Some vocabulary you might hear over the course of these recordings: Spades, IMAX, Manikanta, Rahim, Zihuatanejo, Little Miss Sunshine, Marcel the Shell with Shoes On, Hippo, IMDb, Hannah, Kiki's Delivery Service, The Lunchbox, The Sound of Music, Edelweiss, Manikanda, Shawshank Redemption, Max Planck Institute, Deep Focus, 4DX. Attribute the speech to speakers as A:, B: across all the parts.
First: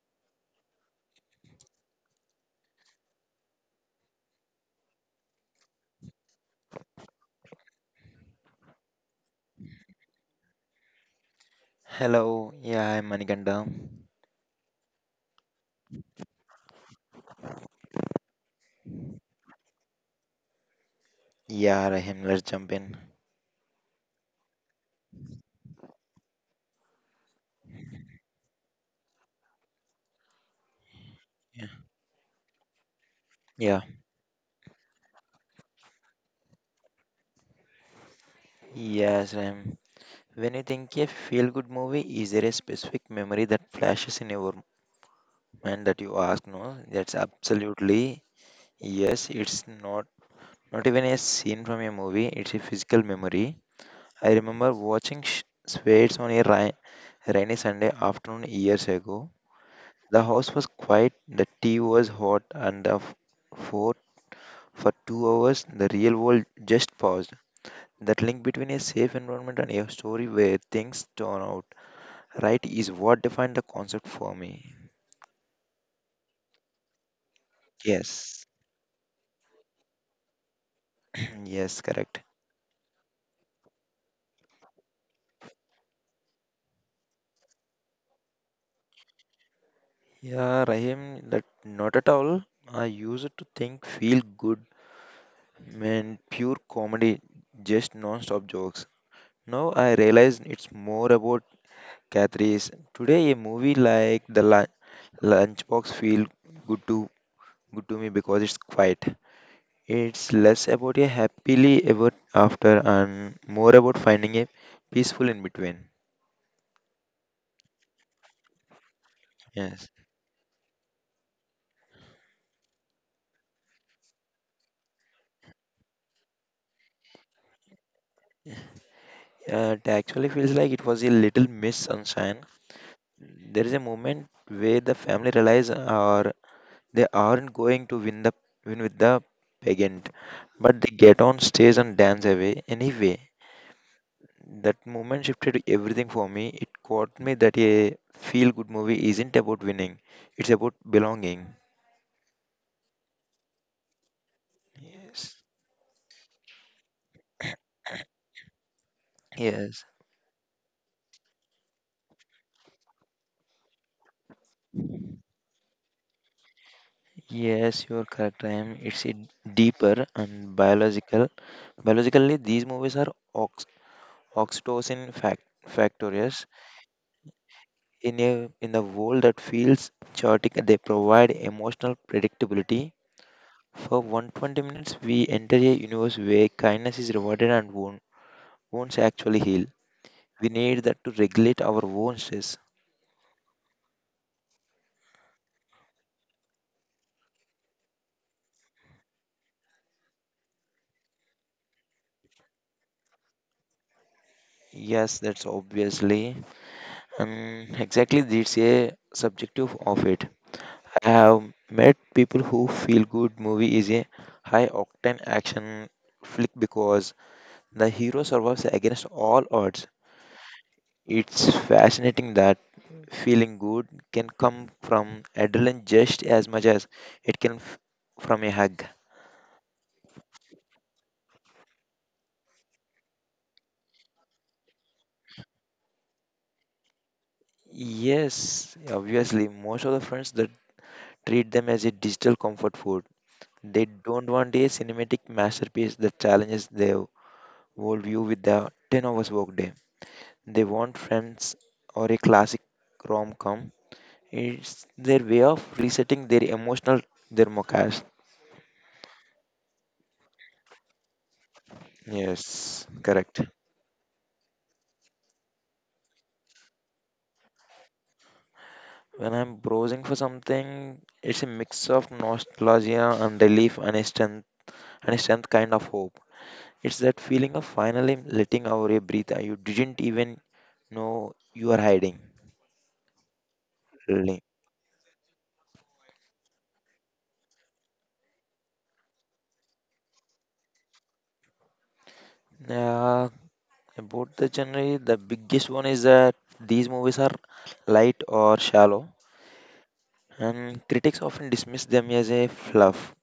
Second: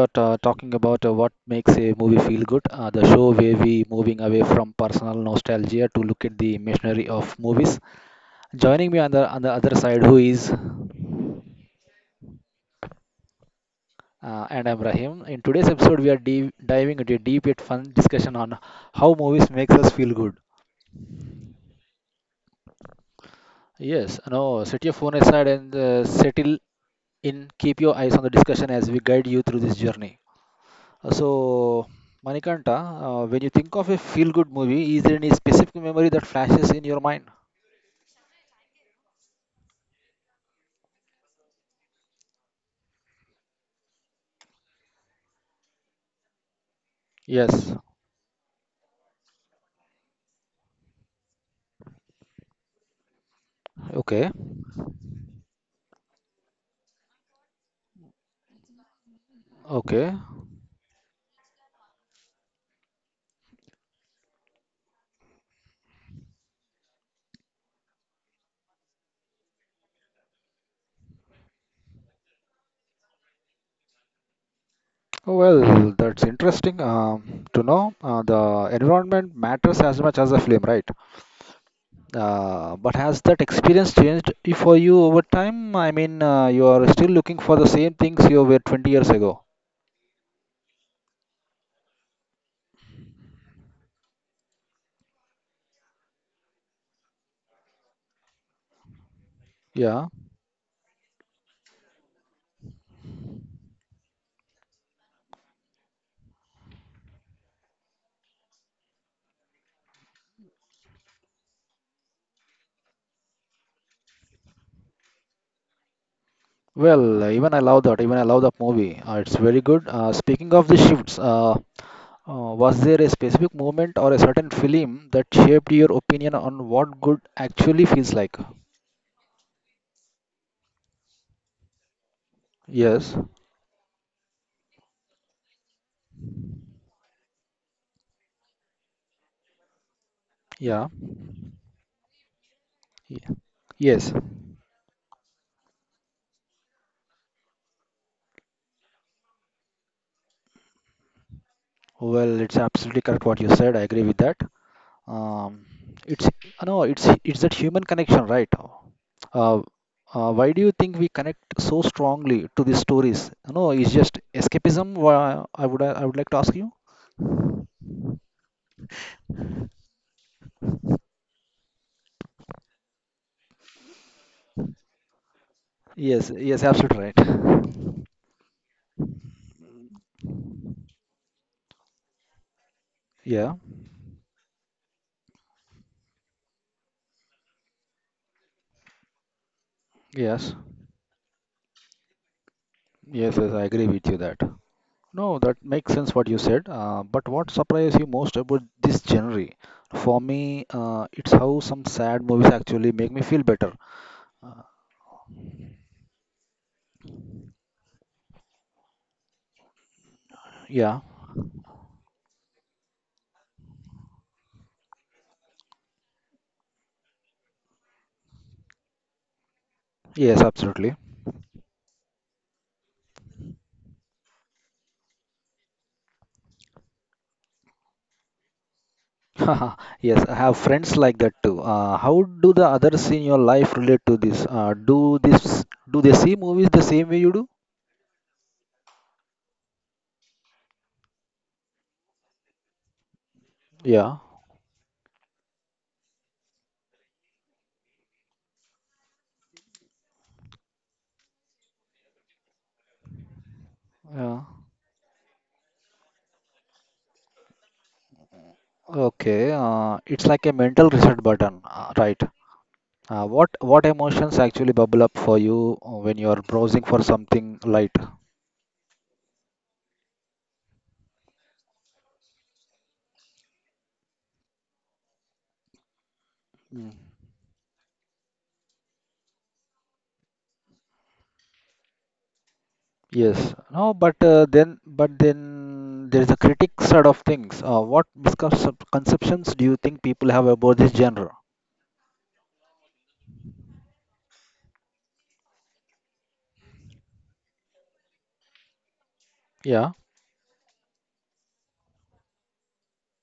A: are ta talking about what makes a movie feel good. The show where we moving away from personal nostalgia to look at the machinery of movies. Joining me on the other side, who is
B: Hello, yeah, I'm Manikanda.
A: and I'm Rahim. In today's episode, we are deep, diving into a deep yet fun discussion on how movies makes us feel good.
B: Yeah, Rahim, let's jump in.
A: Yes, no, set your phone aside and settle in. Keep your eyes on the discussion as we guide you through this journey.
B: Yeah.
A: So, Manikanta, when you think
B: Yeah.
A: of a feel-good movie, is there any specific memory that flashes in your mind?
B: Yes, Rahim. When you think a feel good movie, is there a specific memory that flashes in your mind that you ask? No, that's
A: Yes.
B: absolutely yes. It's not even a scene from a movie, it's a physical memory.
A: Okay.
B: I remember watching Spades on a rainy Sunday afternoon years ago.
A: Okay.
B: The house was quiet, the tea was hot, and the four. For 2 hours, the real world just paused. That link between a safe environment and a story where things turn out right is what defined the concept for me.
A: Well, that's interesting to know.
B: Yes,
A: The environment matters as much as the film, right?
B: yes, correct.
A: But has that experience changed for you over time? I mean, you are still looking for the same things you were 20 years ago.
B: Yeah, Rahim, that not at all. I used to think feel good meant pure comedy, just non-stop jokes. Now I
A: Yeah.
B: realize it's more about catharsis. Today, a movie like The Lunchbox feel good to good to me because it's quiet. It's less about a happily ever after and more about finding a peaceful in between.
A: Well, even I love that. Even I love that movie. It's very good.
B: Yes.
A: Speaking of the shifts, was there a specific moment or a certain film that shaped your opinion on what good actually feels like?
B: It actually feels like it was a little miss sunshine.
A: Yes.
B: There is a moment where the family realize are they aren't going to win with the pageant, but
A: Yeah.
B: they get on stage and dance away
A: Ye-
B: anyway.
A: Yes.
B: That moment shifted everything for me. It caught me that a feel good movie isn't about winning; it's about belonging.
A: Well, it's absolutely correct what you said. I agree with that.
B: Yes.
A: Um, it's no, it's that human connection, right? Uh,
B: Yes.
A: why do you think we connect so strongly to these stories? You know, it's just escapism. I would like to ask you.
B: Yes, you're correct. I am. It's a deeper and biological. Biologically, these movies are ox oxytocin
A: Yes.
B: factors
A: Yes. Absolutely right.
B: in a world that feels chaotic. They provide emotional predictability.
A: Yeah.
B: For 120 minutes, we enter a universe where kindness is rewarded and won't actually heal. We
A: Yes.
B: need that to regulate our own stress.
A: Yes. Yes. I agree with you that. No, that makes sense what you said. But what surprised you most about this genre? For me, it's how some sad movies actually make me feel better.
B: Yes, that's obviously. Exactly, that's a subjective of it.
A: Yeah,
B: I have met people who feel good movie is a high octane action flick because the hero survives against all odds.
A: yes, absolutely.
B: It's fascinating that feeling good can come from adrenaline just as much as it can f- from a hug.
A: Yes, I have friends like that too. How do the others in your life relate to this? Do they see movies the same way you do?
B: Yes, obviously, most of the friends that treat them as a digital comfort food. They
A: Yeah,
B: don't want a cinematic masterpiece that challenges their worldview with the 10 hours workday. They want friends or a classic rom com.
A: yeah.
B: It's their way of resetting their emotional thermocast.
A: Okay, it's like a mental reset button, right?
B: Yes,
A: Uh,
B: correct.
A: what what emotions actually bubble up for you when you are browsing for something light?
B: When I'm browsing for something, it's a mix of nostalgia and relief and a strength kind of hope.
A: Hmm.
B: It's that feeling of finally letting out a breath you didn't even know you are hiding.
A: Yes, no, but
B: Really.
A: then there is a critic side of things. What misconceptions do you think people have about this genre?
B: Yeah, about the genre, the biggest one is that these movies are light or shallow.
A: Yeah.
B: And critics often dismiss them as a fluff.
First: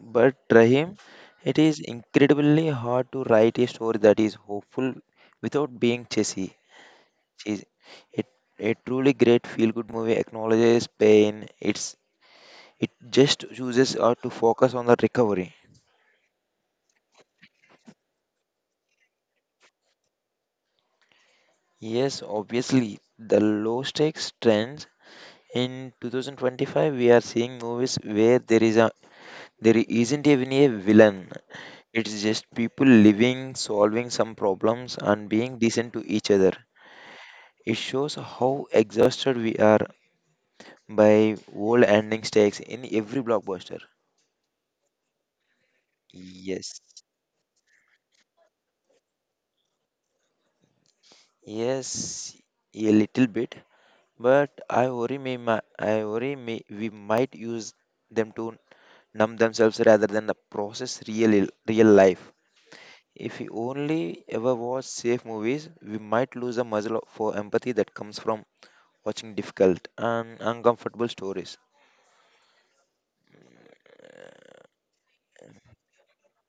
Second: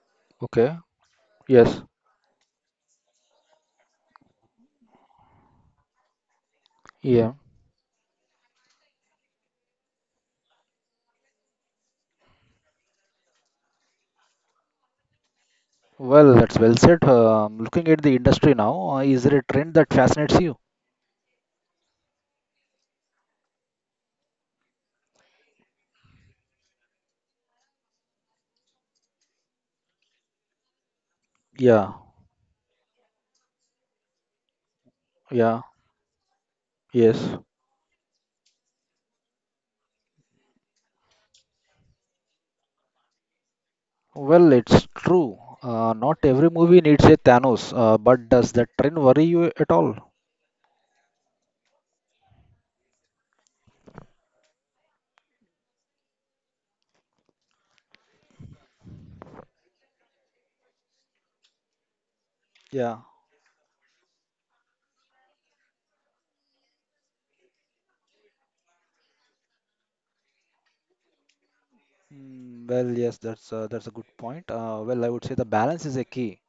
B: But
A: Okay.
B: Rahim, it is
A: Yes.
B: incredibly hard to write a story that is hopeful without being cheesy.
A: Yeah.
B: Cheesy. It, a truly great feel-good movie acknowledges pain. It's it just chooses to focus on the recovery.
A: Well, that's well said. Um, looking at the industry now, is there a trend that fascinates you?
B: Yes, obviously, the low stakes trends in 2025 we are seeing movies where there isn't even a villain.
A: Yeah.
B: It's just people living, solving some problems, and being
A: Yeah.
B: decent to each other.
A: Yes.
B: It shows how exhausted we are by world ending stakes in every blockbuster.
A: Well, it's true. Not every movie
B: Yes,
A: needs a Thanos, but does that trend worry you at all?
B: yes, a little bit, but I worry me, we might use them to numb themselves rather than the process real life.
A: Yeah.
B: If we only ever watch safe movies, we might lose the muscle for empathy that comes from watching difficult and uncomfortable stories.
A: Mm, well, yes, that's a good point. Well, I would say the balance is a key.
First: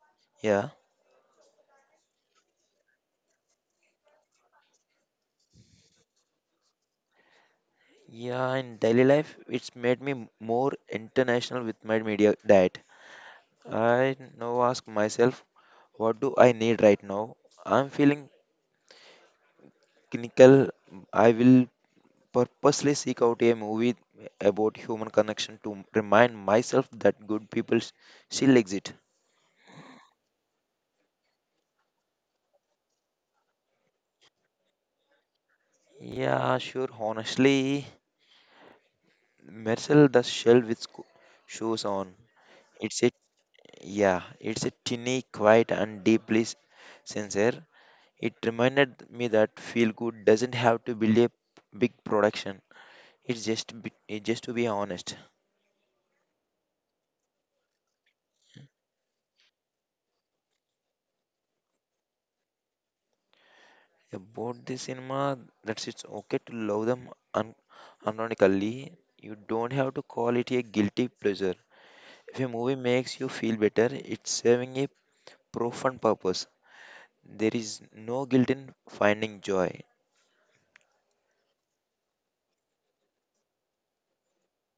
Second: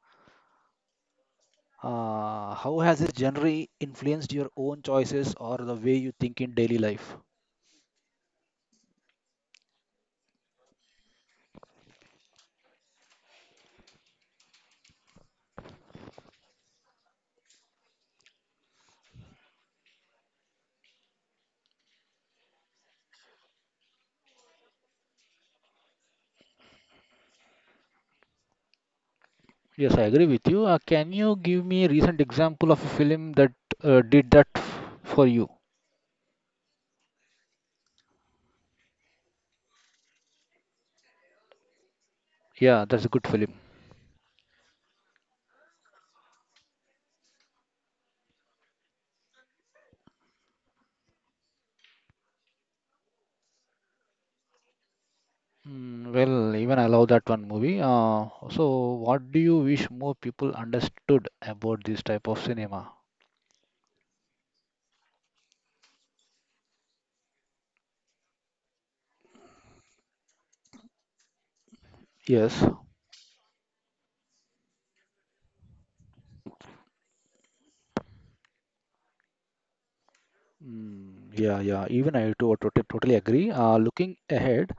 B: Yeah.
A: How has this generally influenced your own choices or the way you think in daily life?
B: Yeah, in daily life, it's made me more international with my media diet. I now ask myself, what do I need right now? I'm feeling clinical. I will purposely seek out a movie about human connection to remind myself that still exist.
A: Yes, I agree with you. Can you give me a recent example of a film that did for you?
B: Yeah, sure. Honestly, Marcel the shell with shoes on.
A: Yeah,
B: It's
A: that's
B: a
A: a good film.
B: Yeah, it's a tiny, quiet, and deeply sincere. It reminded me that feel good doesn't have to be a big production. It's just to be honest
A: Mm, well, even I love that one movie. So, what do you wish more people understood about this type of cinema?
B: about the cinema. That's it's okay to love them unironically. You don't have to call it a guilty pleasure. If a
A: Yes.
B: movie makes you feel better, it's serving a profound purpose. There is no guilt in finding joy.
A: Mm, yeah, yeah. Even I totally agree. Looking ahead,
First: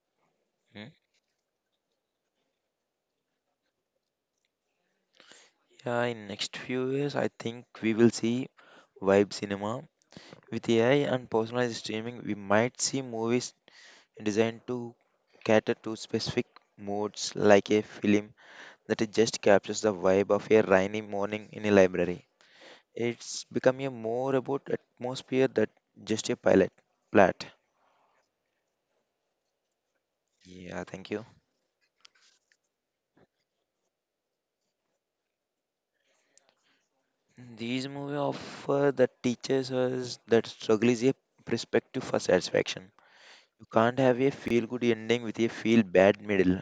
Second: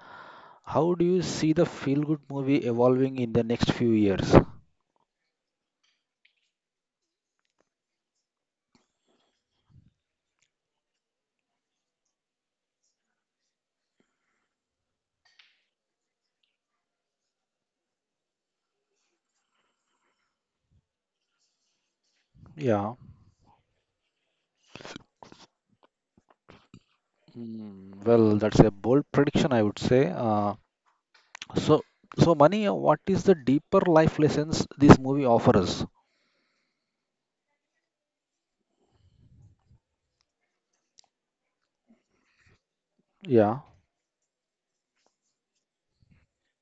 B: Hmm?
A: how do you see the feel-good movie evolving in the next few years?
B: Yeah, in next few years, I think we will see vibe cinema. With AI and personalized streaming, we might see movies designed to cater to specific moods, like a film that just captures the vibe of a rainy morning in a library.
A: Yeah.
B: It's becoming more about atmosphere than just a pilot plot.
A: Mm, well, that's a bold prediction, I would say.
B: Yeah, thank you.
A: So, so Mani, what is the deeper life lessons this movie offers?
B: These movies offer that teaches us that struggle is a perspective for satisfaction.
A: Yeah.
B: You can't have a feel good ending with a feel bad middle.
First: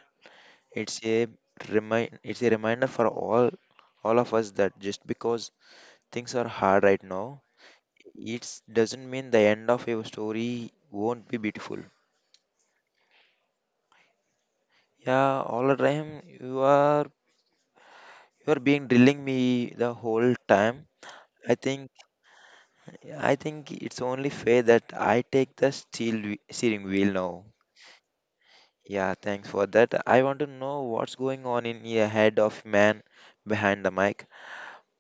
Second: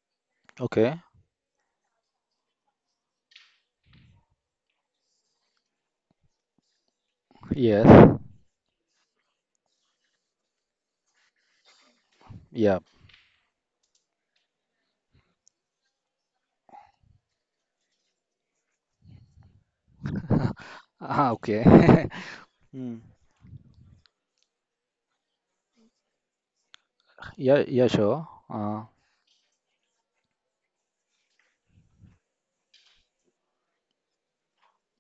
A: Okay.
B: It's a it's a reminder for all of us that just because things are hard right now,
A: Yes.
B: it doesn't mean the end of your story won't be beautiful.
A: Yeah.
B: Yeah, all the time you are being drilling me the whole time.
A: Ah,
B: I
A: okay.
B: think
A: Hmm.
B: I think it's only fair that I take the steering wheel now.
A: Yeah. Yeah. Sure.
B: Yeah, thanks for that. I want to know what's going on in your head of man behind the mic.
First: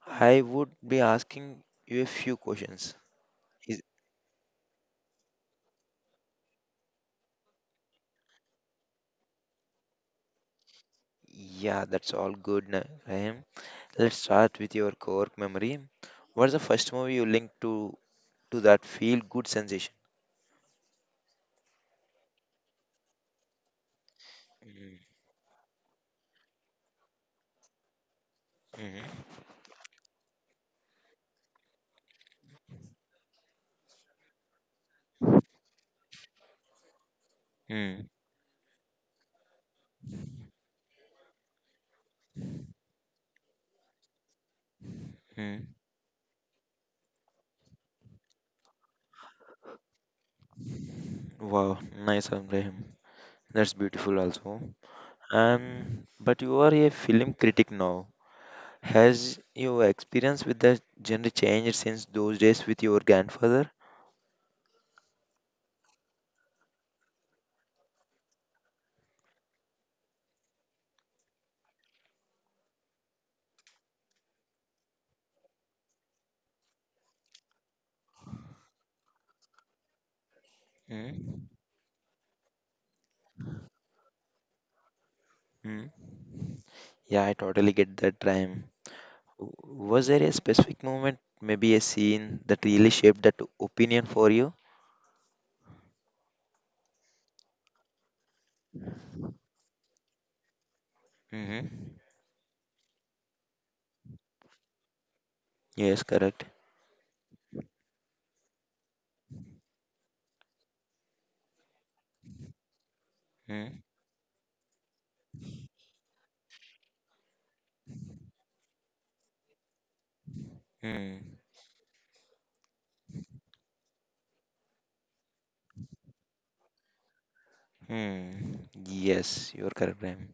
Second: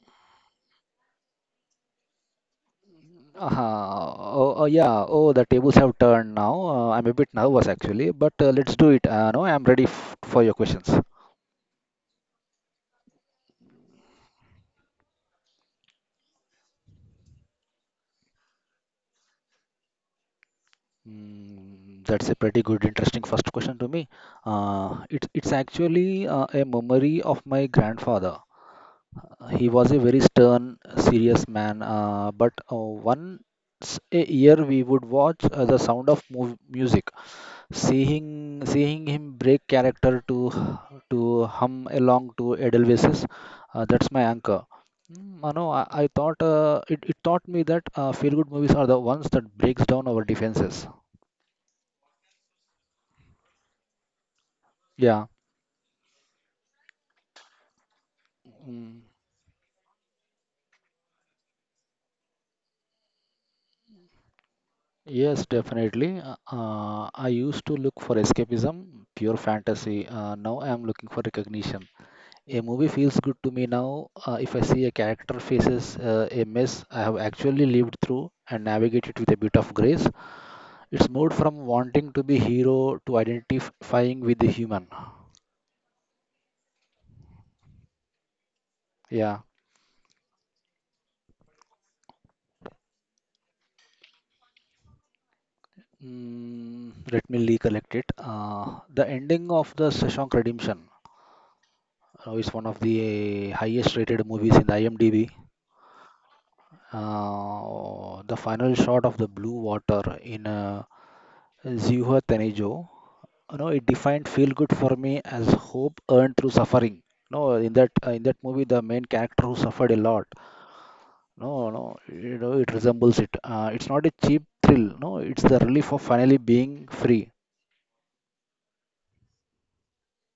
B: I would be asking you a few questions. Is
A: Oh, yeah. Oh, the tables have turned now. I'm a bit nervous actually, but let's do it. No, I'm ready f for your questions.
B: yeah, that's all good, Rahim. Let's start with your core memory. What's the first movie you linked to that feel good sensation?
A: Mm, that's a pretty good, interesting first question to me. It's actually a memory of my grandfather.
B: Mm-hmm.
A: He was a very stern, serious man. But once a year, we would watch The Sound of mu Music,
B: Mm-hmm.
A: seeing him break character to hum along to Edelweiss's. That's my anchor. Mm, I know. I thought it taught me that feel-good movies are the ones that breaks down our defenses.
B: Wow, nice, one, Rahim. That's beautiful also.
A: Yeah.
B: Um, but you are a film critic now.
A: Mm,
B: Has your experience with the genre changed since those days with your grandfather?
A: yes, definitely. I used to look for escapism, pure fantasy. Now I am looking for recognition. A movie feels good to me now if I see a character faces a mess I have actually lived through and navigate it with a bit of grace. It's moved
B: Mm-hmm.
A: from wanting to be hero to identifying with the human.
B: Yeah, I totally get that, Rahim.
A: Yeah.
B: Was there a specific moment, maybe a scene that really shaped that opinion for you?
A: Mm, let me recollect it. The ending of the Shawshank Redemption
B: Mm-hmm.
A: is one of the highest rated movies in the IMDb.
B: Yes, correct.
A: The final shot of the blue water in Zihuatanejo, you know, it defined feel good for me as hope earned through suffering. No, in that movie, the main character who suffered a lot.
B: Mm-hmm.
A: No, no, you know, it resembles it. It's not a cheap thrill. No, it's the relief of finally being free.
B: Hmm, yes, you're correct, Prem.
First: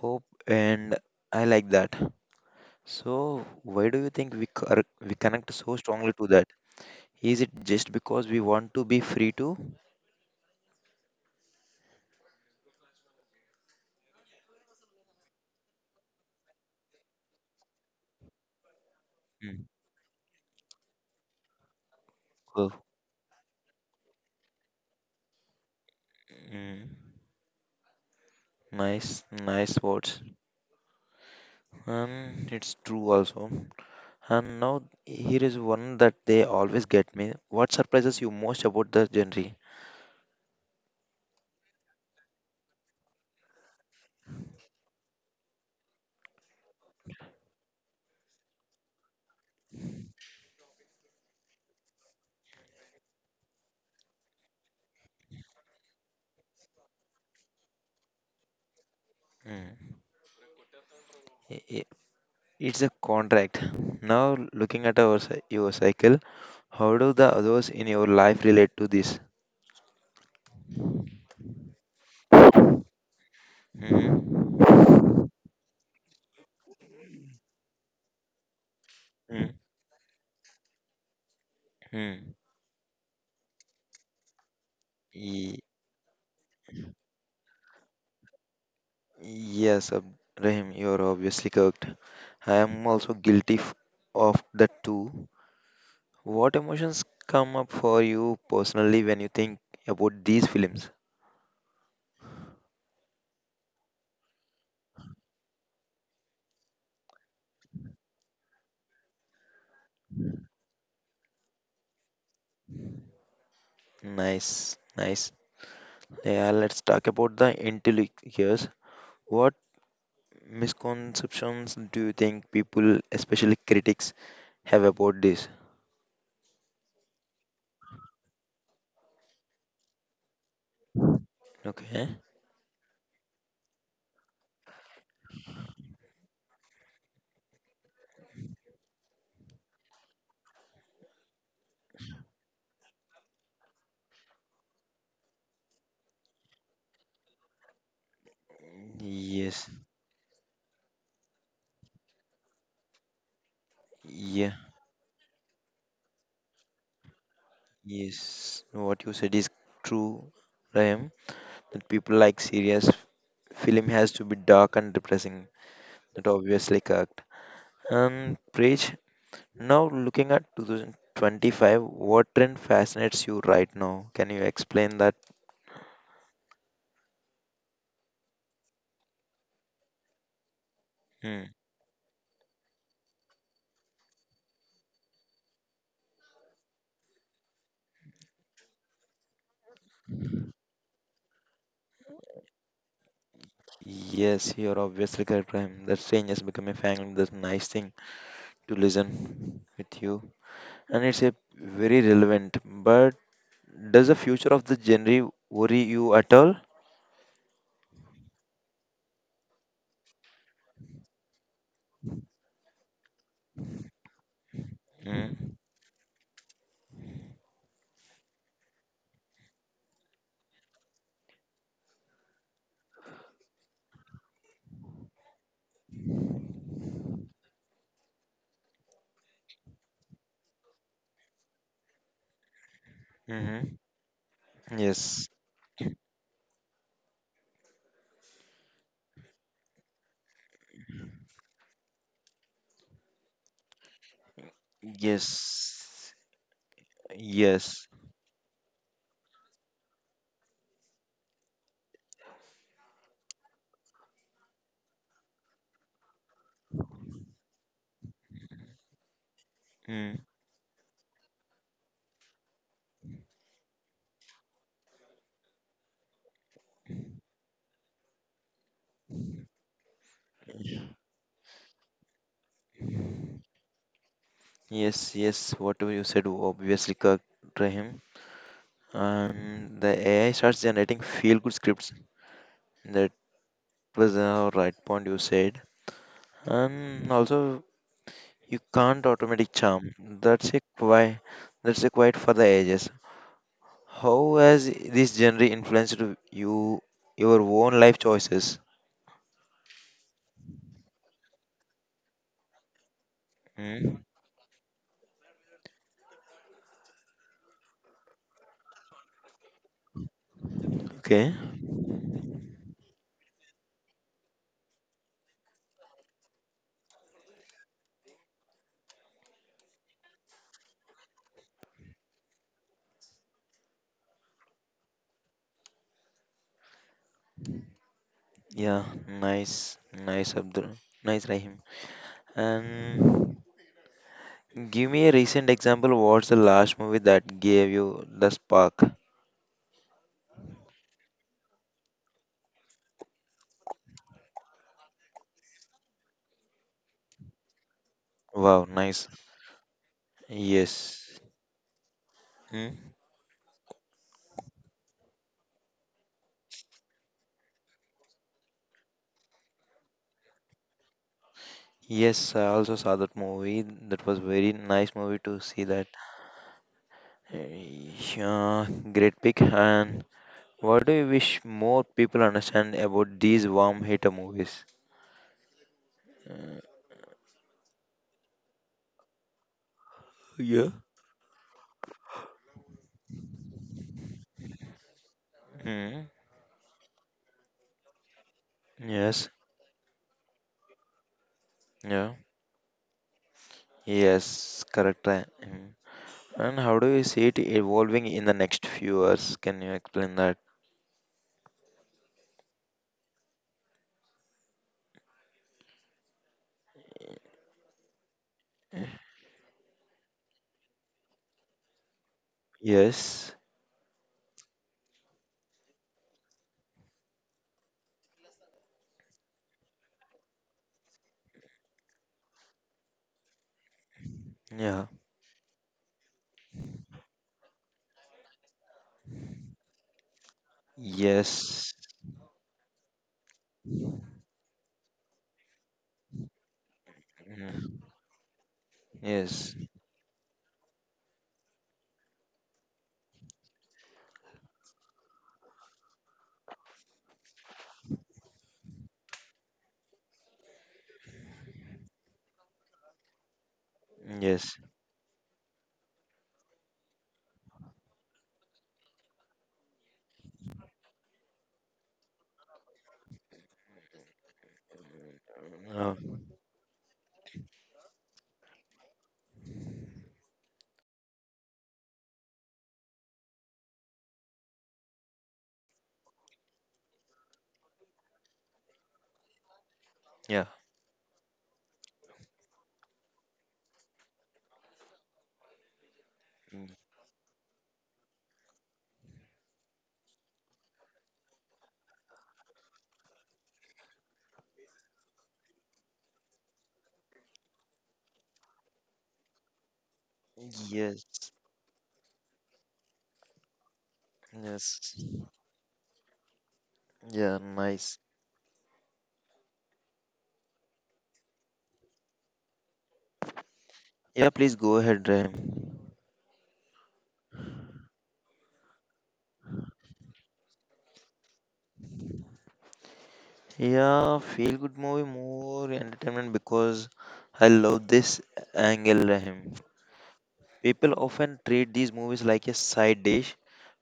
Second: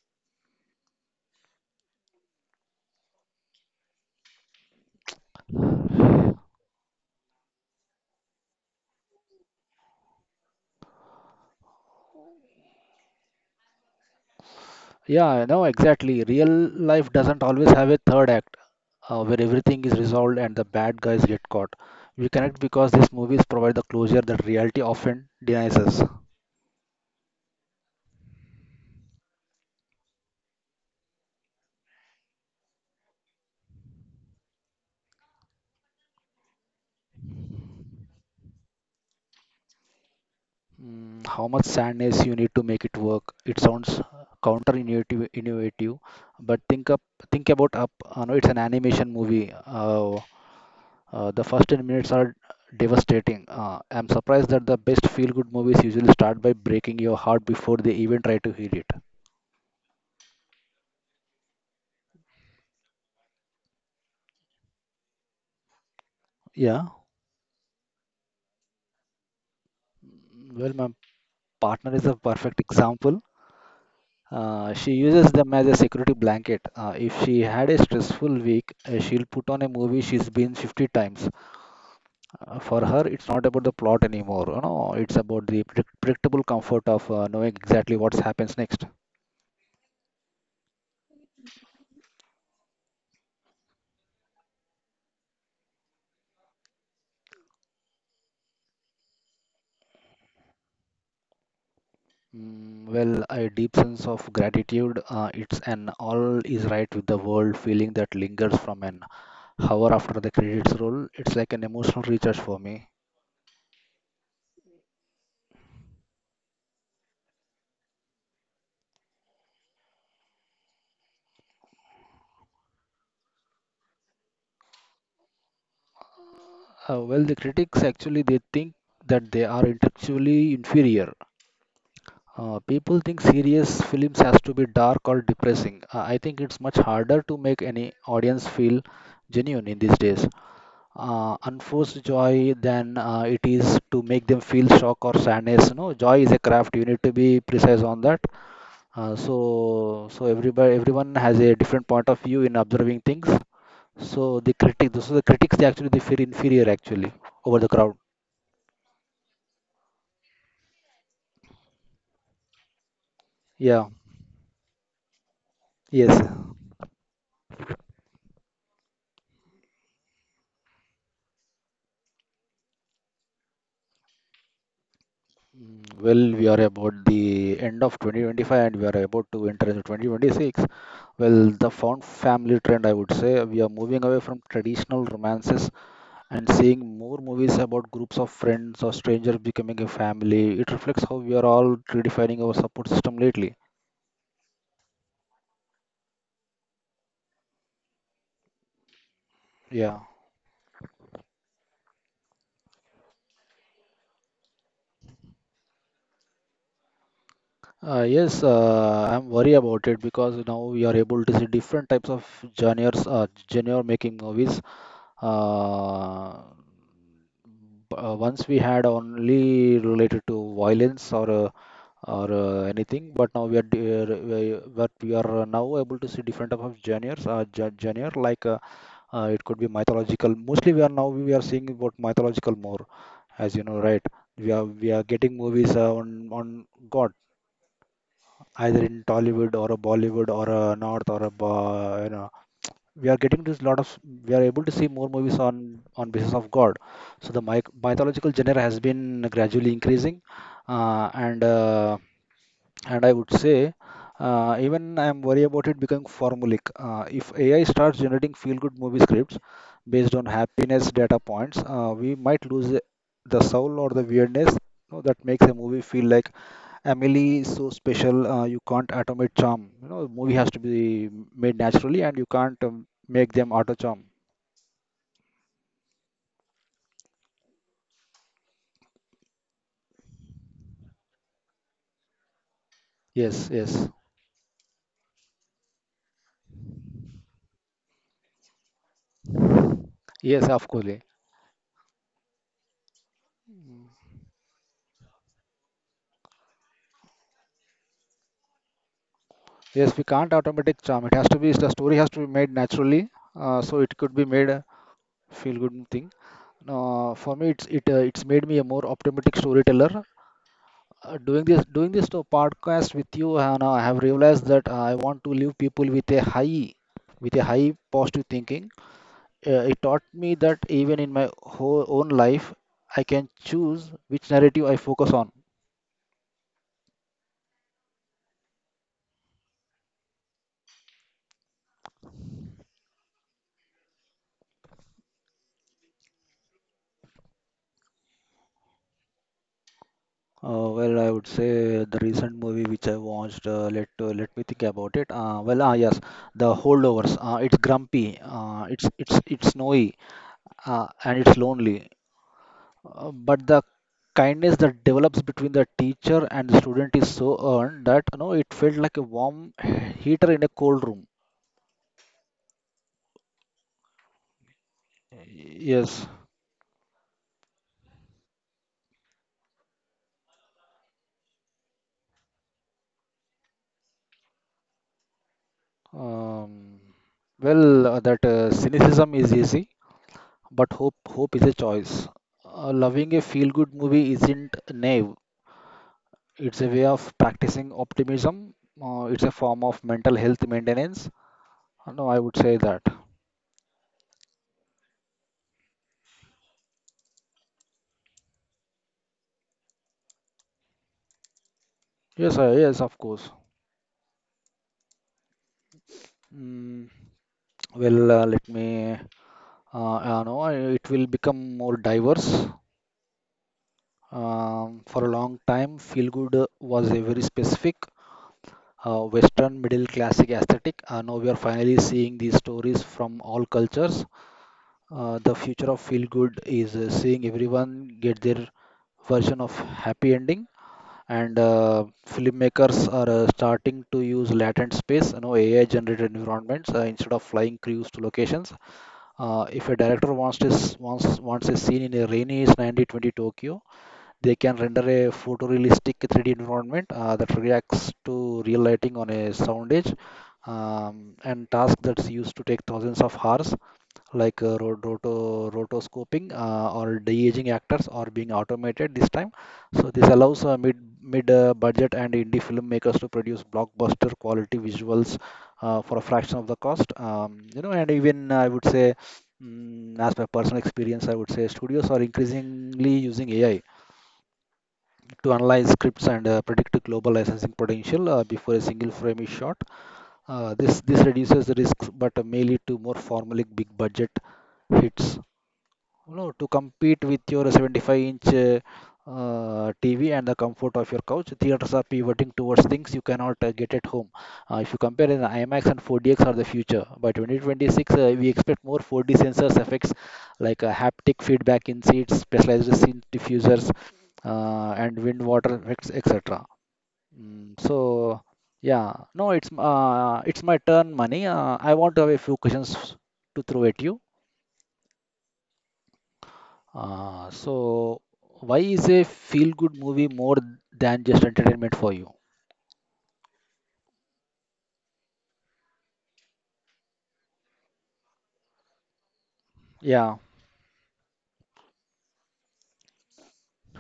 B: Hope and I like that. So, why do you think we connect so strongly to that? Is it just because we want to be free to?
A: Yeah, I know exactly. Real life doesn't always have a third act where
B: Mm.
A: everything is resolved and the bad guys get caught. We connect
B: Oh.
A: because these movies provide the closure that reality often denies us.
B: Mm. Nice, nice words. It's true also. And now here is one that they always get me. What surprises you most about the genre?
A: Mm, how much sadness you need to make it work? It sounds counterintuitive, innovative, but think about up. I know it's an animation movie. The first 10 minutes are devastating. I'm surprised that the best feel-good movies usually start by breaking your heart before they even try to heal it.
B: Mm. I- i- It's a contract. Now looking at your cycle,
A: Yeah.
B: how do the others in your life relate to this?
A: Well, my partner is a perfect example. She uses
B: Mm.
A: them as a security blanket. If she had a stressful week, she'll put
B: Mm.
A: on a movie she's been 50 times.
B: Mm.
A: For her, it's not about the plot anymore. You know, it's about
B: Ye-
A: the predictable comfort of knowing exactly what happens next.
B: Yes, Rahim, you're obviously correct. I am also of that too. What emotions come up for you personally when you think about these films?
A: Mm, well, a deep sense of gratitude. It's an all is right with the world feeling that lingers from an hour after the credits roll. It's like an emotional recharge for me.
B: Nice, nice. Yeah, let's talk about the intellect here. What misconceptions do you think people, especially critics, have about this?
A: Well, the critics actually they think that they are intellectually inferior.
B: Okay.
A: People think serious films has to be dark or depressing. I think it's much harder to make any audience feel genuine in these days. Unforced joy than it is to make them feel shock or sadness. You know, joy is a craft. You need to be precise on that. Uh,
B: Yes.
A: so, so everybody, everyone has a different point of view in observing things. So
B: Yeah.
A: the critics, so the critics, they actually they feel inferior actually over the crowd.
B: Yes. What you said is true, Rahim. That people like serious film
A: Yeah.
B: has to be dark and depressing.
A: Yes.
B: That obviously correct. Preach, now looking at 2025, what trend fascinates you right now? Can you explain that?
A: Mm, well, we are about the end of 2025 and we are about to enter into 2026.
B: Hmm.
A: Well, the found family trend, I would say, we are moving away from traditional romances and seeing more movies about groups of friends or strangers becoming a family. It reflects how we are all redefining our support system lately.
B: Yes, you're obviously correct, Prime. That saying has become a family. That's a nice thing to listen
A: Yeah.
B: with you, and it's a very relevant. But does the future of the genre worry you at all?
A: Yes, I'm worried about it because now we are able to see different types of genres, genre making movies.
B: Mm.
A: uh, Once we had only related to violence or anything, but now we are d- we, but we are now able to see different type of genres genre like it could be mythological. Mostly we are seeing about mythological more, as you
B: Mm-hmm.
A: know, right? We are
B: Yes.
A: getting movies on god, either in Tollywood or a Bollywood or a north or a you know, we are getting this lot of, we are able to see more movies on
B: Yes.
A: basis of god. So the
B: Yes.
A: mythological genre has been gradually increasing, uh, and uh, and I would say, even I am worried about it becoming formulaic. If AI starts generating feel-good movie scripts
B: Mm.
A: based on happiness data points, we might lose the soul or the weirdness, you know, that makes a movie feel like Emily is so special. You can't automate charm. You know, movie has to be made naturally, and you can't make them auto charm.
B: Yes. Yes. Whatever you said, obviously correct, Rahim. And the AI starts generating feel-good scripts. That
A: Yes, yes,
B: was a right point you said. And also you can't automatic charm.
A: yes. Of course, yeah.
B: That's a quite for the ages. How has this genre influenced you your own life choices?
A: Yes. We can't automatic charm. It has to be the story has to be made naturally. It
B: Hmm?
A: could be made a feel good thing. For me, it's made me a more optimistic storyteller. Uh,
B: Okay.
A: doing this doing this to podcast with you, Hannah, I have realized that I want to leave people with a high positive thinking. It taught me that even in my whole own life, I can choose which narrative I focus on.
B: Yeah. Nice. Nice Abdul. Nice Rahim. And give me a recent example. What's the last movie that gave you the spark?
A: Well, I would say the recent movie which I watched. Let me think about it. Well, ah, yes, The Holdovers. It's grumpy. Uh,
B: Wow.
A: it's
B: Nice.
A: it's it's snowy,
B: Yes.
A: and it's lonely.
B: Hmm?
A: But the kindness that develops between the teacher and the student is so earned that it felt like a warm heater in a cold room.
B: Yes. I also saw that movie. That was very nice movie to see that.
A: Yes.
B: Hey, yeah, great pick. And what do you wish more people understand about these warm hitter movies? Uh,
A: Um, that cynicism is easy,
B: Yeah.
A: but hope is a choice. Loving a feel-good movie isn't naive.
B: Hmm.
A: It's a way of practicing optimism. It's
B: Yes.
A: a form of mental health maintenance. No,
B: Yeah.
A: I would say that.
B: Yes. Correct. Mhm. And how do you see it evolving in the next few years? Can you explain that?
A: Yes, yes, of course. Mm, well, let me no, It will become more diverse.
B: Yes.
A: For a long time, feel good was a very specific Western middle classic aesthetic. Now we are finally seeing these stories from all cultures.
B: Yeah.
A: The future of feel good is seeing everyone get their version of happy ending. And
B: Yes.
A: filmmakers are starting to use latent space, you know, AI-generated environments instead of flying
B: Mm.
A: crews to locations.
B: Yes.
A: If a director wants this wants wants a scene in a rainy, sandy, 20 Tokyo, they can render a photorealistic 3D environment that reacts to real lighting on a sound edge and task that's used to take thousands of hours like
B: Yes.
A: rotoscoping or de-aging actors are being automated this time. So this allows mid mid budget and indie filmmakers to produce blockbuster quality visuals
B: Uh,
A: for a fraction of the cost. You know, and even I would say, as my personal experience, I would say studios are increasingly using AI to analyze scripts and predict global licensing potential before a single frame is shot.
B: yeah.
A: This reduces the risks, but may lead to more formulaic big budget hits, you know, to
B: Mm.
A: compete with your 75-inch TV and the comfort of your couch. Theaters are pivoting towards things you cannot get at home. If you compare it, IMAX and 4DX are the future. By 2026, we expect more 4D sensors effects like
B: Yes.
A: haptic feedback in seats, specialized scene diffusers,
B: Yes.
A: and wind water effects, etc.
B: Yeah.
A: Mm,
B: Nice.
A: so, yeah, no, it's m- It's my turn, Mani. I want to have a few questions to throw at you.
B: Yeah. Please go ahead, Rahim.
A: Uh, so, why is a feel-good movie more than just entertainment for you?
B: Yeah, feel good movie more entertainment because I love this angle, Rahim.
A: Yeah,
B: People often treat these movies like a side dish,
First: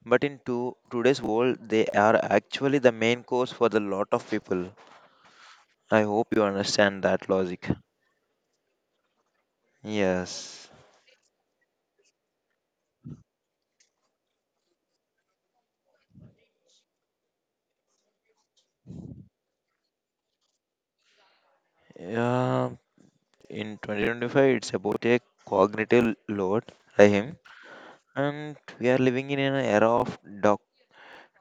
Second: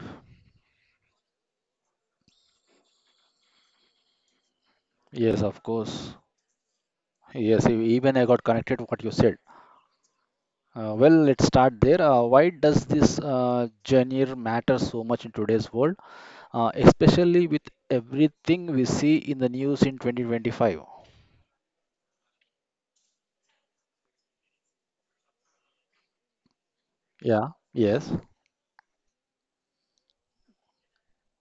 B: but in to today's world, they are actually the main course for the lot of people.
A: yes, of
B: I
A: course.
B: hope you understand that
A: Yes,
B: logic.
A: even I got connected to what you said.
B: Yes.
A: Let's start there. Why does this genre matter so much in today's world, especially with everything we see in the news in 2025?
B: Yeah, in 2025, it's about a cognitive load, Rahim,
A: Yeah, yes,
B: and we are living in an era of doc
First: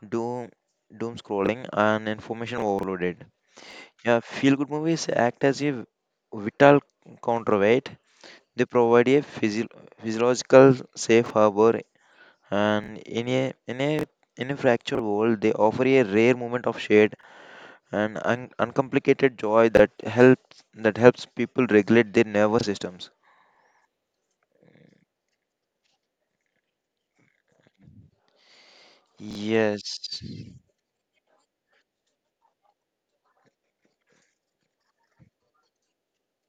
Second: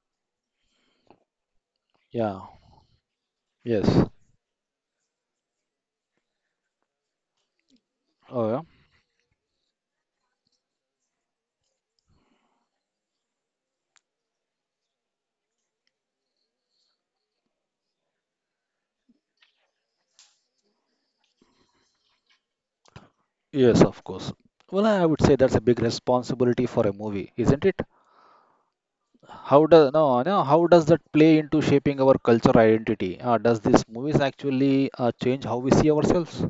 B: doom, doom scrolling and
A: yeah,
B: information overloaded.
A: yes.
B: Yeah, feel good movies act as a vital counterweight.
A: Oh, yeah.
B: They provide a physiological safe harbor, and in a fractured world, they offer a rare moment of shade and uncomplicated joy that helps people regulate their nervous systems.
A: Yes, of course. Well, I would say that's a big responsibility for a movie, isn't it? How does
B: Yes,
A: no, no, How does that play into shaping our culture identity? Does these movies actually change how we see ourselves?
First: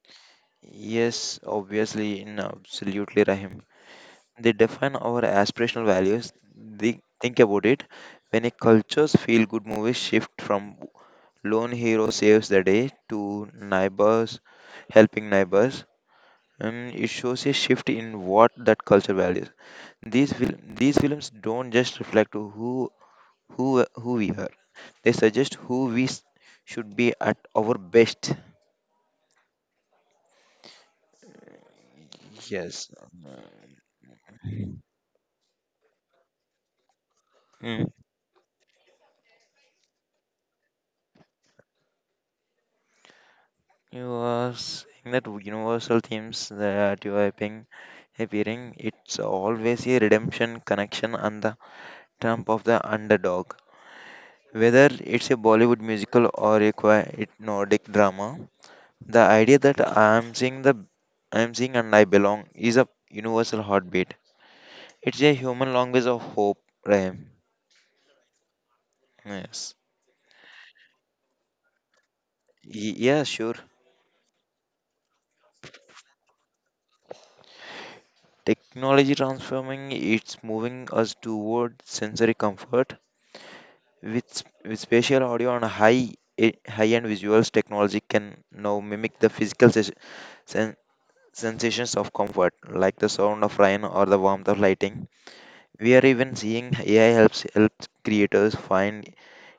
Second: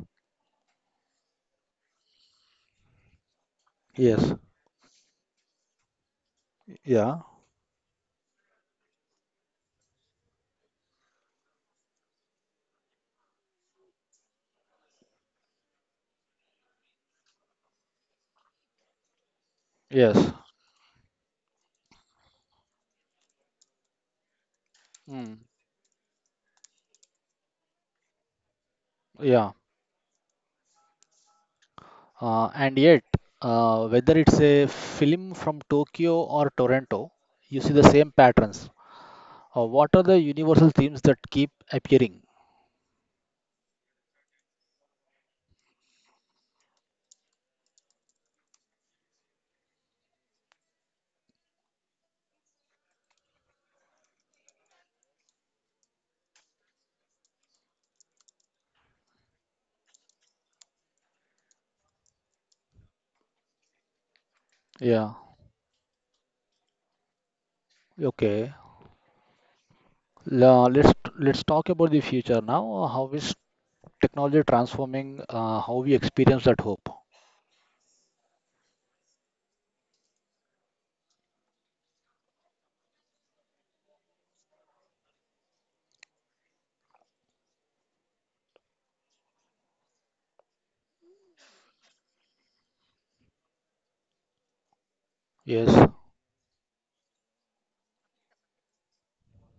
B: yes, obviously, in absolutely, Rahim.
A: Yes.
B: They define our aspirational values. They
A: Yeah.
B: think about it. When a culture's feel-good movies shift from lone hero saves the day to neighbors helping neighbors and it shows a shift in what that culture values
A: Yes.
B: these will these films don't just reflect to who who we are, they
A: Mm.
B: suggest should be at our best.
A: Yeah. And
B: Yes.
A: yet,
B: Um.
A: whether it's a film from Tokyo or Toronto, you see the
B: Mm.
A: same patterns. What are the universal themes that keep appearing?
B: You are saying that universal themes that you are appearing, it's always a redemption connection and the trump of the underdog. Whether it's a Bollywood musical or a quiet Nordic drama, the idea that I am seeing and I belong is a universal heartbeat.
A: Yeah.
B: It's a human language of hope, Rahim.
A: Okay.
B: Yes.
A: La- let's let's talk about the future now.
B: Y-
A: How
B: Yeah,
A: is
B: sure.
A: technology transforming how we experience that hope?
B: Technology transforming, it's moving us toward sensory comfort. With spatial audio and high end visuals, technology can now mimic the physical sen- sensations of comfort, like the sound of rain or the warmth of lighting.
A: Yes.
B: We are even seeing AI helps creators find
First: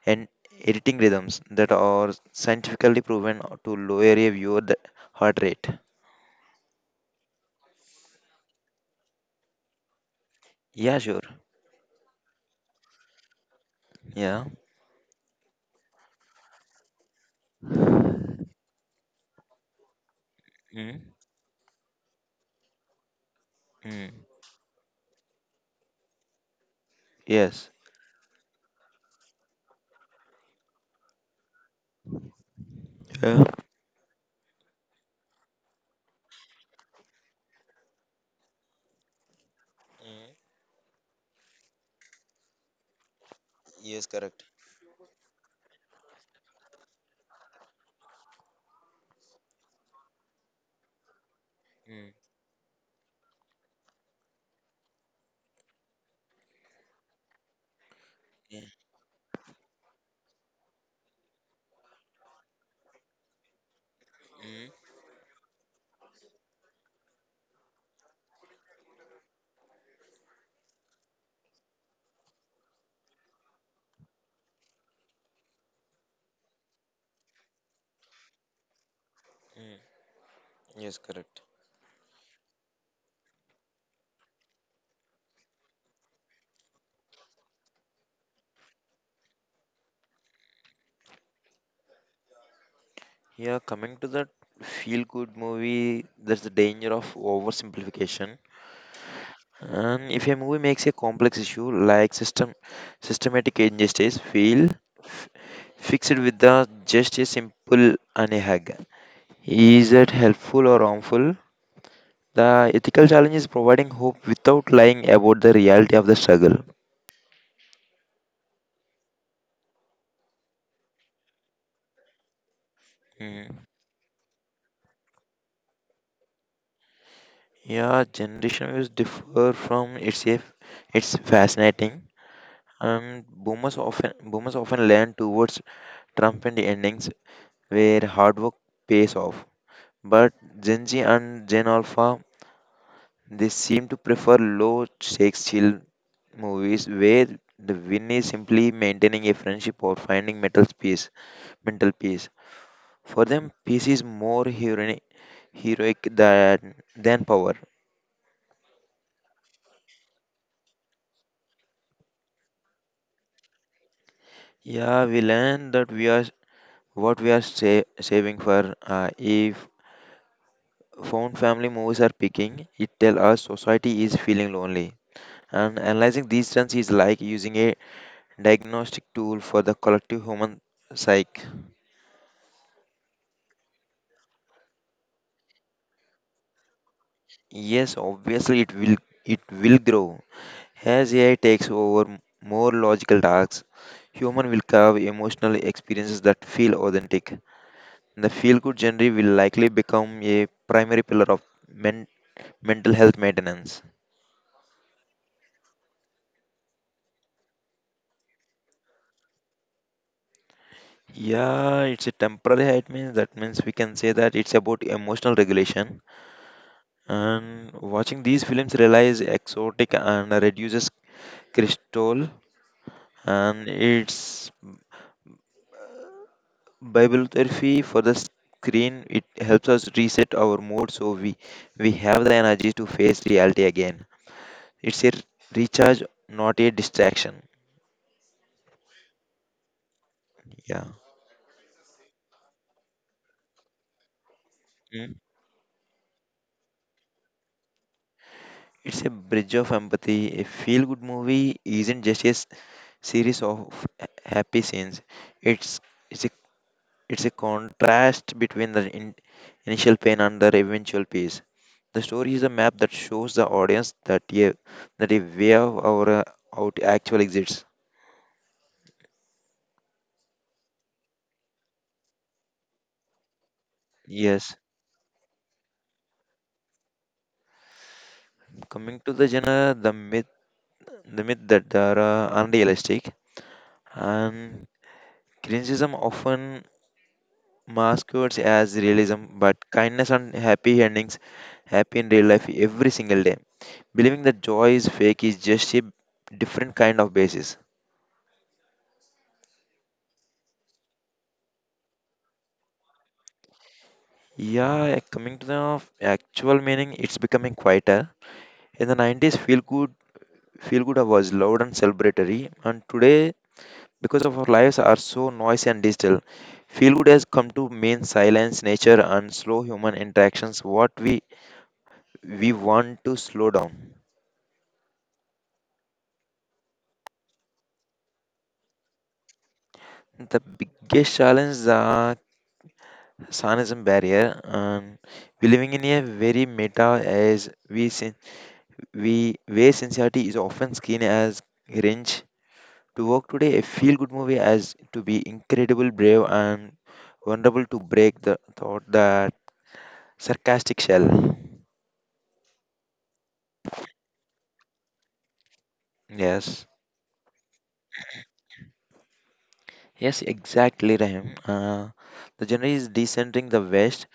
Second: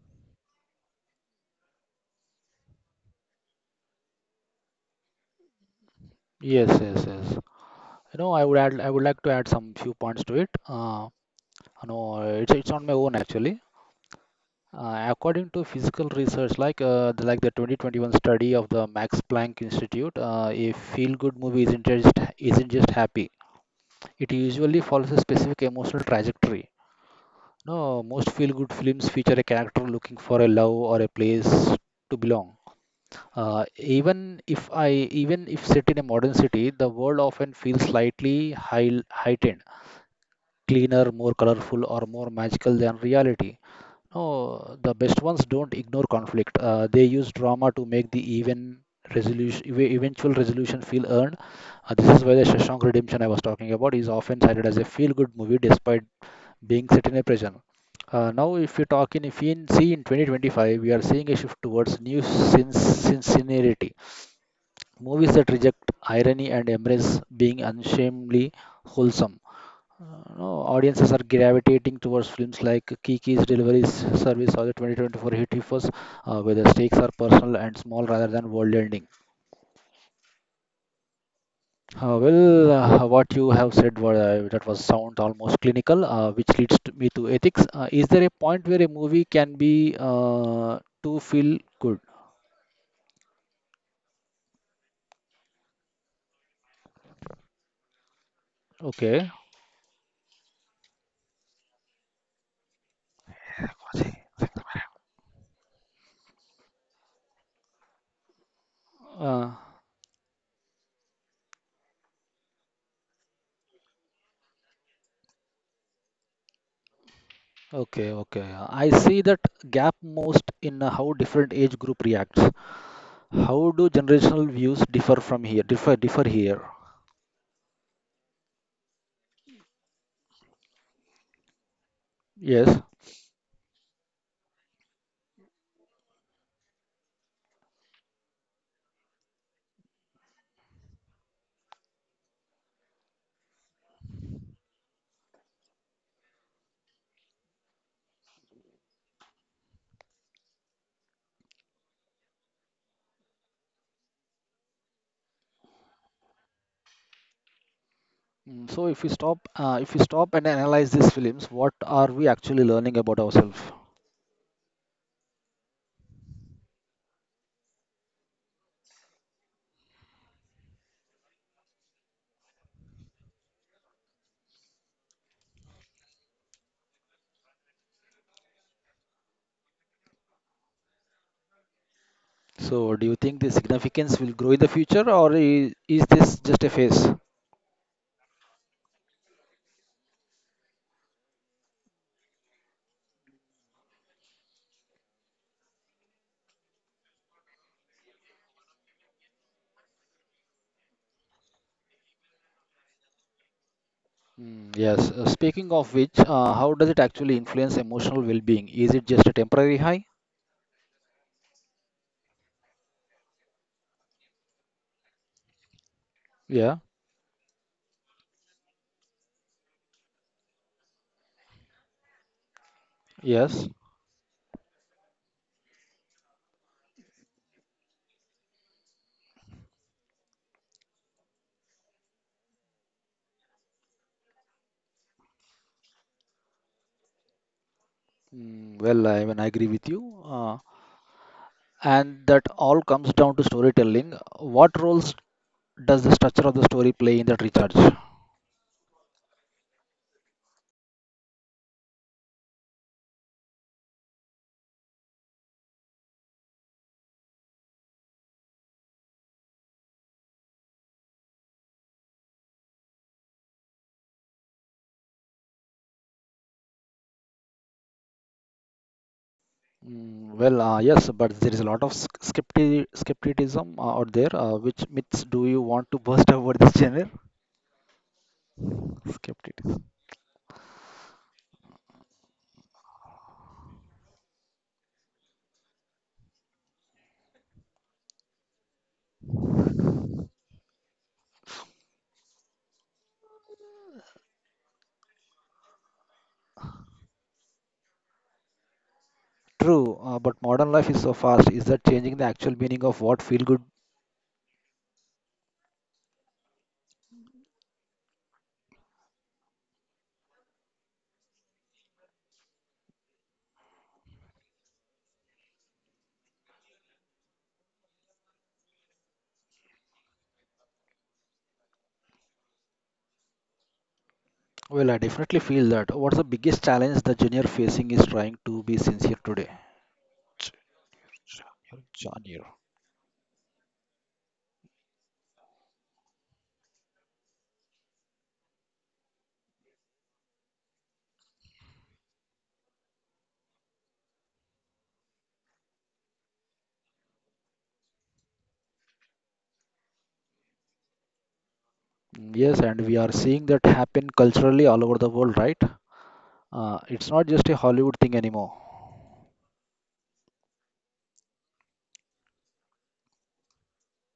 B: and editing rhythms that are scientifically proven to lower a viewer heart rate.
A: Yes, yes, yes. You know, I would add, I would like to add some few points to it.
B: Yeah, sure.
A: You know, it's on my own actually.
B: Yeah.
A: According to physical research, like the 2021 study of the Max Planck Institute, a
B: Mm.
A: feel-good movie isn't just happy.
B: Mm.
A: It usually follows a specific emotional trajectory.
B: Yes.
A: No, most feel-good films feature a character looking for a love or a place to belong.
B: Yeah.
A: Even if set in a modern city, the world often feels heightened,
B: Mm.
A: cleaner, more colorful, or more magical than reality.
B: Yes, correct.
A: No, the best ones don't ignore conflict. They use drama to make the eventual resolution feel earned. This
B: Mm.
A: is why the Shawshank Redemption I was talking about is often cited as a feel-good movie despite being set in a prison. Now,
B: Mm.
A: if you talk in, if you see in 2025, we are seeing a shift towards sincerity.
B: Mm.
A: Movies that reject irony and embrace being unshamedly wholesome. No, Audiences are gravitating towards films like Kiki's Delivery Service or the 2024 hit Hippos, where the stakes are personal and small rather than world-ending.
B: Mm. Yes, correct.
A: What you have said was that was sound almost clinical, which leads to me to ethics. Is there a point where a movie can be to feel good?
B: Yeah, coming to that feel good movie, there's the danger of oversimplification.
A: Okay.
B: And if a movie makes a complex issue like systematic injustice feel f- fix with the just a simple and a hug.
A: Uh,
B: Is it helpful or harmful? The ethical challenge is providing hope without lying about the reality of the struggle.
A: okay. I see that gap most in how different age group reacts.
B: Mm.
A: How do generational views differ from here? Differ here.
B: Yeah, generation views differ from it's fascinating.
A: Yes.
B: And boomers often lean towards triumphant endings where hard work pays off. But Gen Z and Gen Alpha, they seem to prefer low stakes chill movies where the win is simply maintaining a friendship or finding mental peace. Mental peace. For them, peace is more heroic, heroic than power.
A: So if we stop and analyze these films, what are we actually learning about ourselves?
B: Yeah, we learn that we are what we are saving for. If found family movies are picking, it tell us society is feeling lonely. And analyzing these trends is like using a diagnostic tool for the collective human psyche.
A: So do you think the significance will grow in the future, or is this just a phase?
B: Yes, obviously it will grow. As AI takes over more logical tasks, human will carve emotional experiences that feel authentic. The feel good genre will likely become a primary pillar of men- mental health maintenance.
A: Mm, yes. Speaking of which, how does it actually influence emotional well-being? Is it just a temporary high?
B: Yeah, it's a temporary height means that means we can say that it's about emotional regulation.
A: Yeah.
B: And watching these films relies exotic and reduces crystal and
A: Yes.
B: it's bibliotherapy for the screen. It helps us reset our mood so we have the energy to face reality again. It's a recharge, not a distraction.
A: Mm, well, I even agree with you.
B: Yeah.
A: And that all comes down to storytelling. What roles
B: Mm.
A: does the structure of the story play in that recharge?
B: It's a bridge of empathy. A feel good movie isn't just a series of happy scenes. It's it's a It's a contrast between the initial pain and the eventual peace. The story is a map that shows the audience that yeah, that a way of our out actually exists.
A: Mm, well, yes, but there is a lot of skepticism out there.
B: Yes.
A: Which myths do you want to burst about this genre?
B: Coming to the genre,
A: Skepticism.
B: the myth that they are unrealistic and criticism often masquerades as realism, but kindness and happy endings happen in real life every single day. Believing that joy is fake is just a different kind of basis.
A: True, but modern life is so fast. Is that changing the actual meaning of what feel good?
B: Yeah, coming to the actual meaning, it's becoming quieter. In the 90s, feel good was loud and celebratory, and today, because of our lives are so noisy and digital, feel good has come to mean silence, nature, and slow human interactions. What we want to slow down.
A: Well, I definitely feel that. What's the biggest challenge the junior facing is trying to be sincere today?
B: The
A: Ch-
B: biggest challenge is
A: Genre.
B: the
A: Genre.
B: Sanism barrier, and we're living in a very meta as we where sincerity is often seen as cringe to work today, a feel good movie as to be incredible, brave, and wonderful to break the thought that sarcastic shell.
A: Mm. Yes, and we are seeing that happen culturally all over the world, right?
B: Yes.
A: It's not just a Hollywood thing anymore.
B: Yes, exactly, Rahim. The genre is descending the West.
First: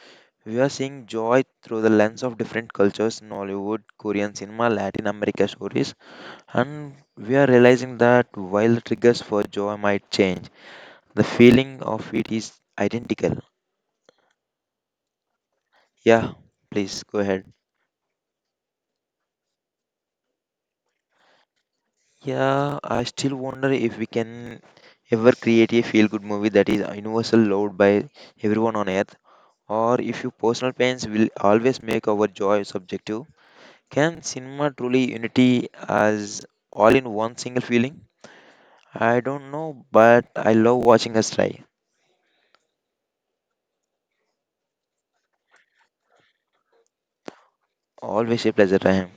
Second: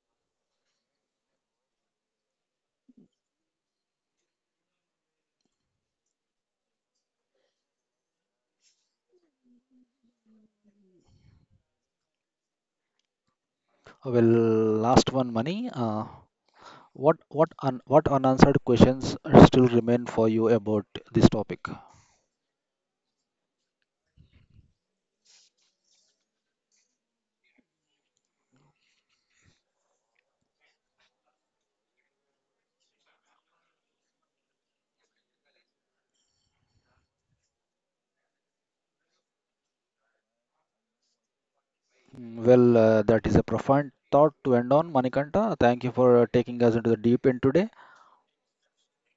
B: We are seeing joy through the lens of different cultures in Hollywood, Korean cinema, Latin America stories, and we are realizing that while the triggers for joy might change, the feeling of it is identical.
A: Well, last one, Mani.
B: Yeah, please go ahead.
A: What unanswered questions still remain for you about this topic?
B: Yeah, I still wonder if we can ever create a feel good movie that is universal loved by everyone on earth, or if your personal pains will always make our joy subjective. Can cinema truly unity as all in one single feeling? I don't know, but I love watching us try.
A: Mm. Well, that is a profound thought to end on, Manikanta. Thank you for taking us into the deep end today.
B: Always a pleasure, Rahim.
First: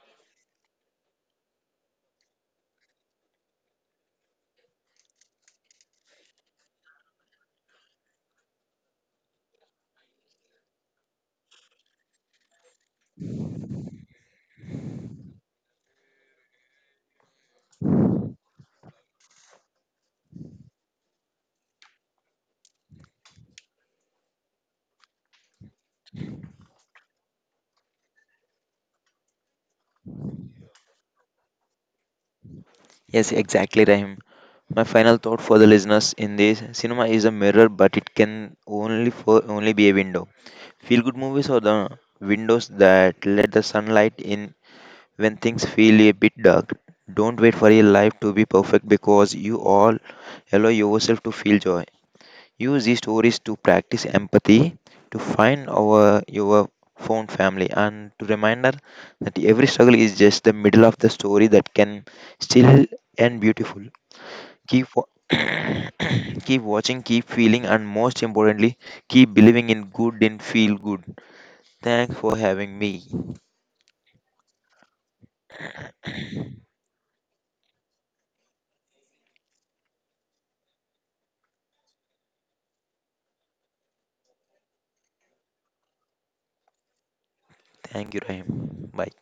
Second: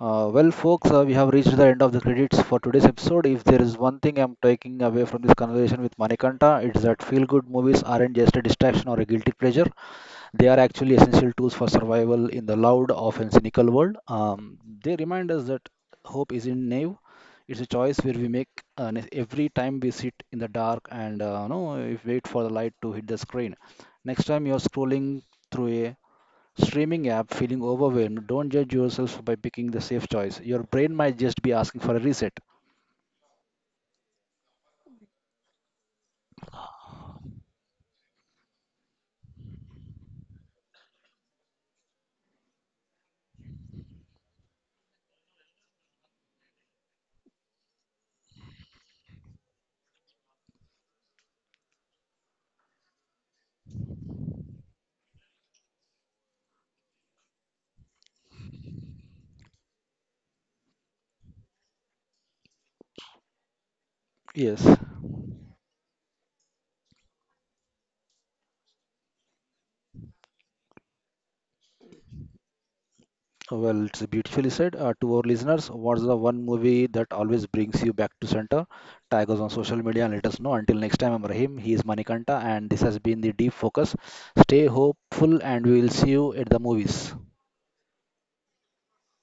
A: Folks, we have reached the end of the credits for today's episode. If there is one thing I'm taking away from this conversation with Manikanta, it's that feel-good movies aren't just a distraction or a guilty pleasure. They are actually essential tools for survival in the loud, often cynical world. They remind us that hope isn't naive. It's a choice where we make every time we sit in the dark and no, if wait for the light to hit the screen. Next time you're scrolling through a streaming app feeling overwhelmed, don't judge yourself by picking the safe choice. Your brain might just be asking for a reset.
B: Yes, exactly, Rahim. My final thought for the listeners in this cinema is a mirror, but it can only be a window. Feel good movies are the windows that let the sunlight in when things feel a bit dark. Don't wait for your life to be perfect because you all allow yourself to feel joy. Use these stories to practice empathy, to find our your found family, and to reminder that every struggle is just the middle of the story that can still end beautiful.
A: Yes.
B: Keep wa- keep watching, keep feeling, and most importantly, keep believing in good and feel good. Thanks for having me.
A: Well, it's beautifully said. To our listeners, what's the one movie that always brings you back to center? Tag us on social media and let us know. Until next time, I'm Rahim. He is Manikanta, and this has been the Deep Focus. Stay hopeful, and we will see you at the movies.
B: Thank you, Rahim. Bye.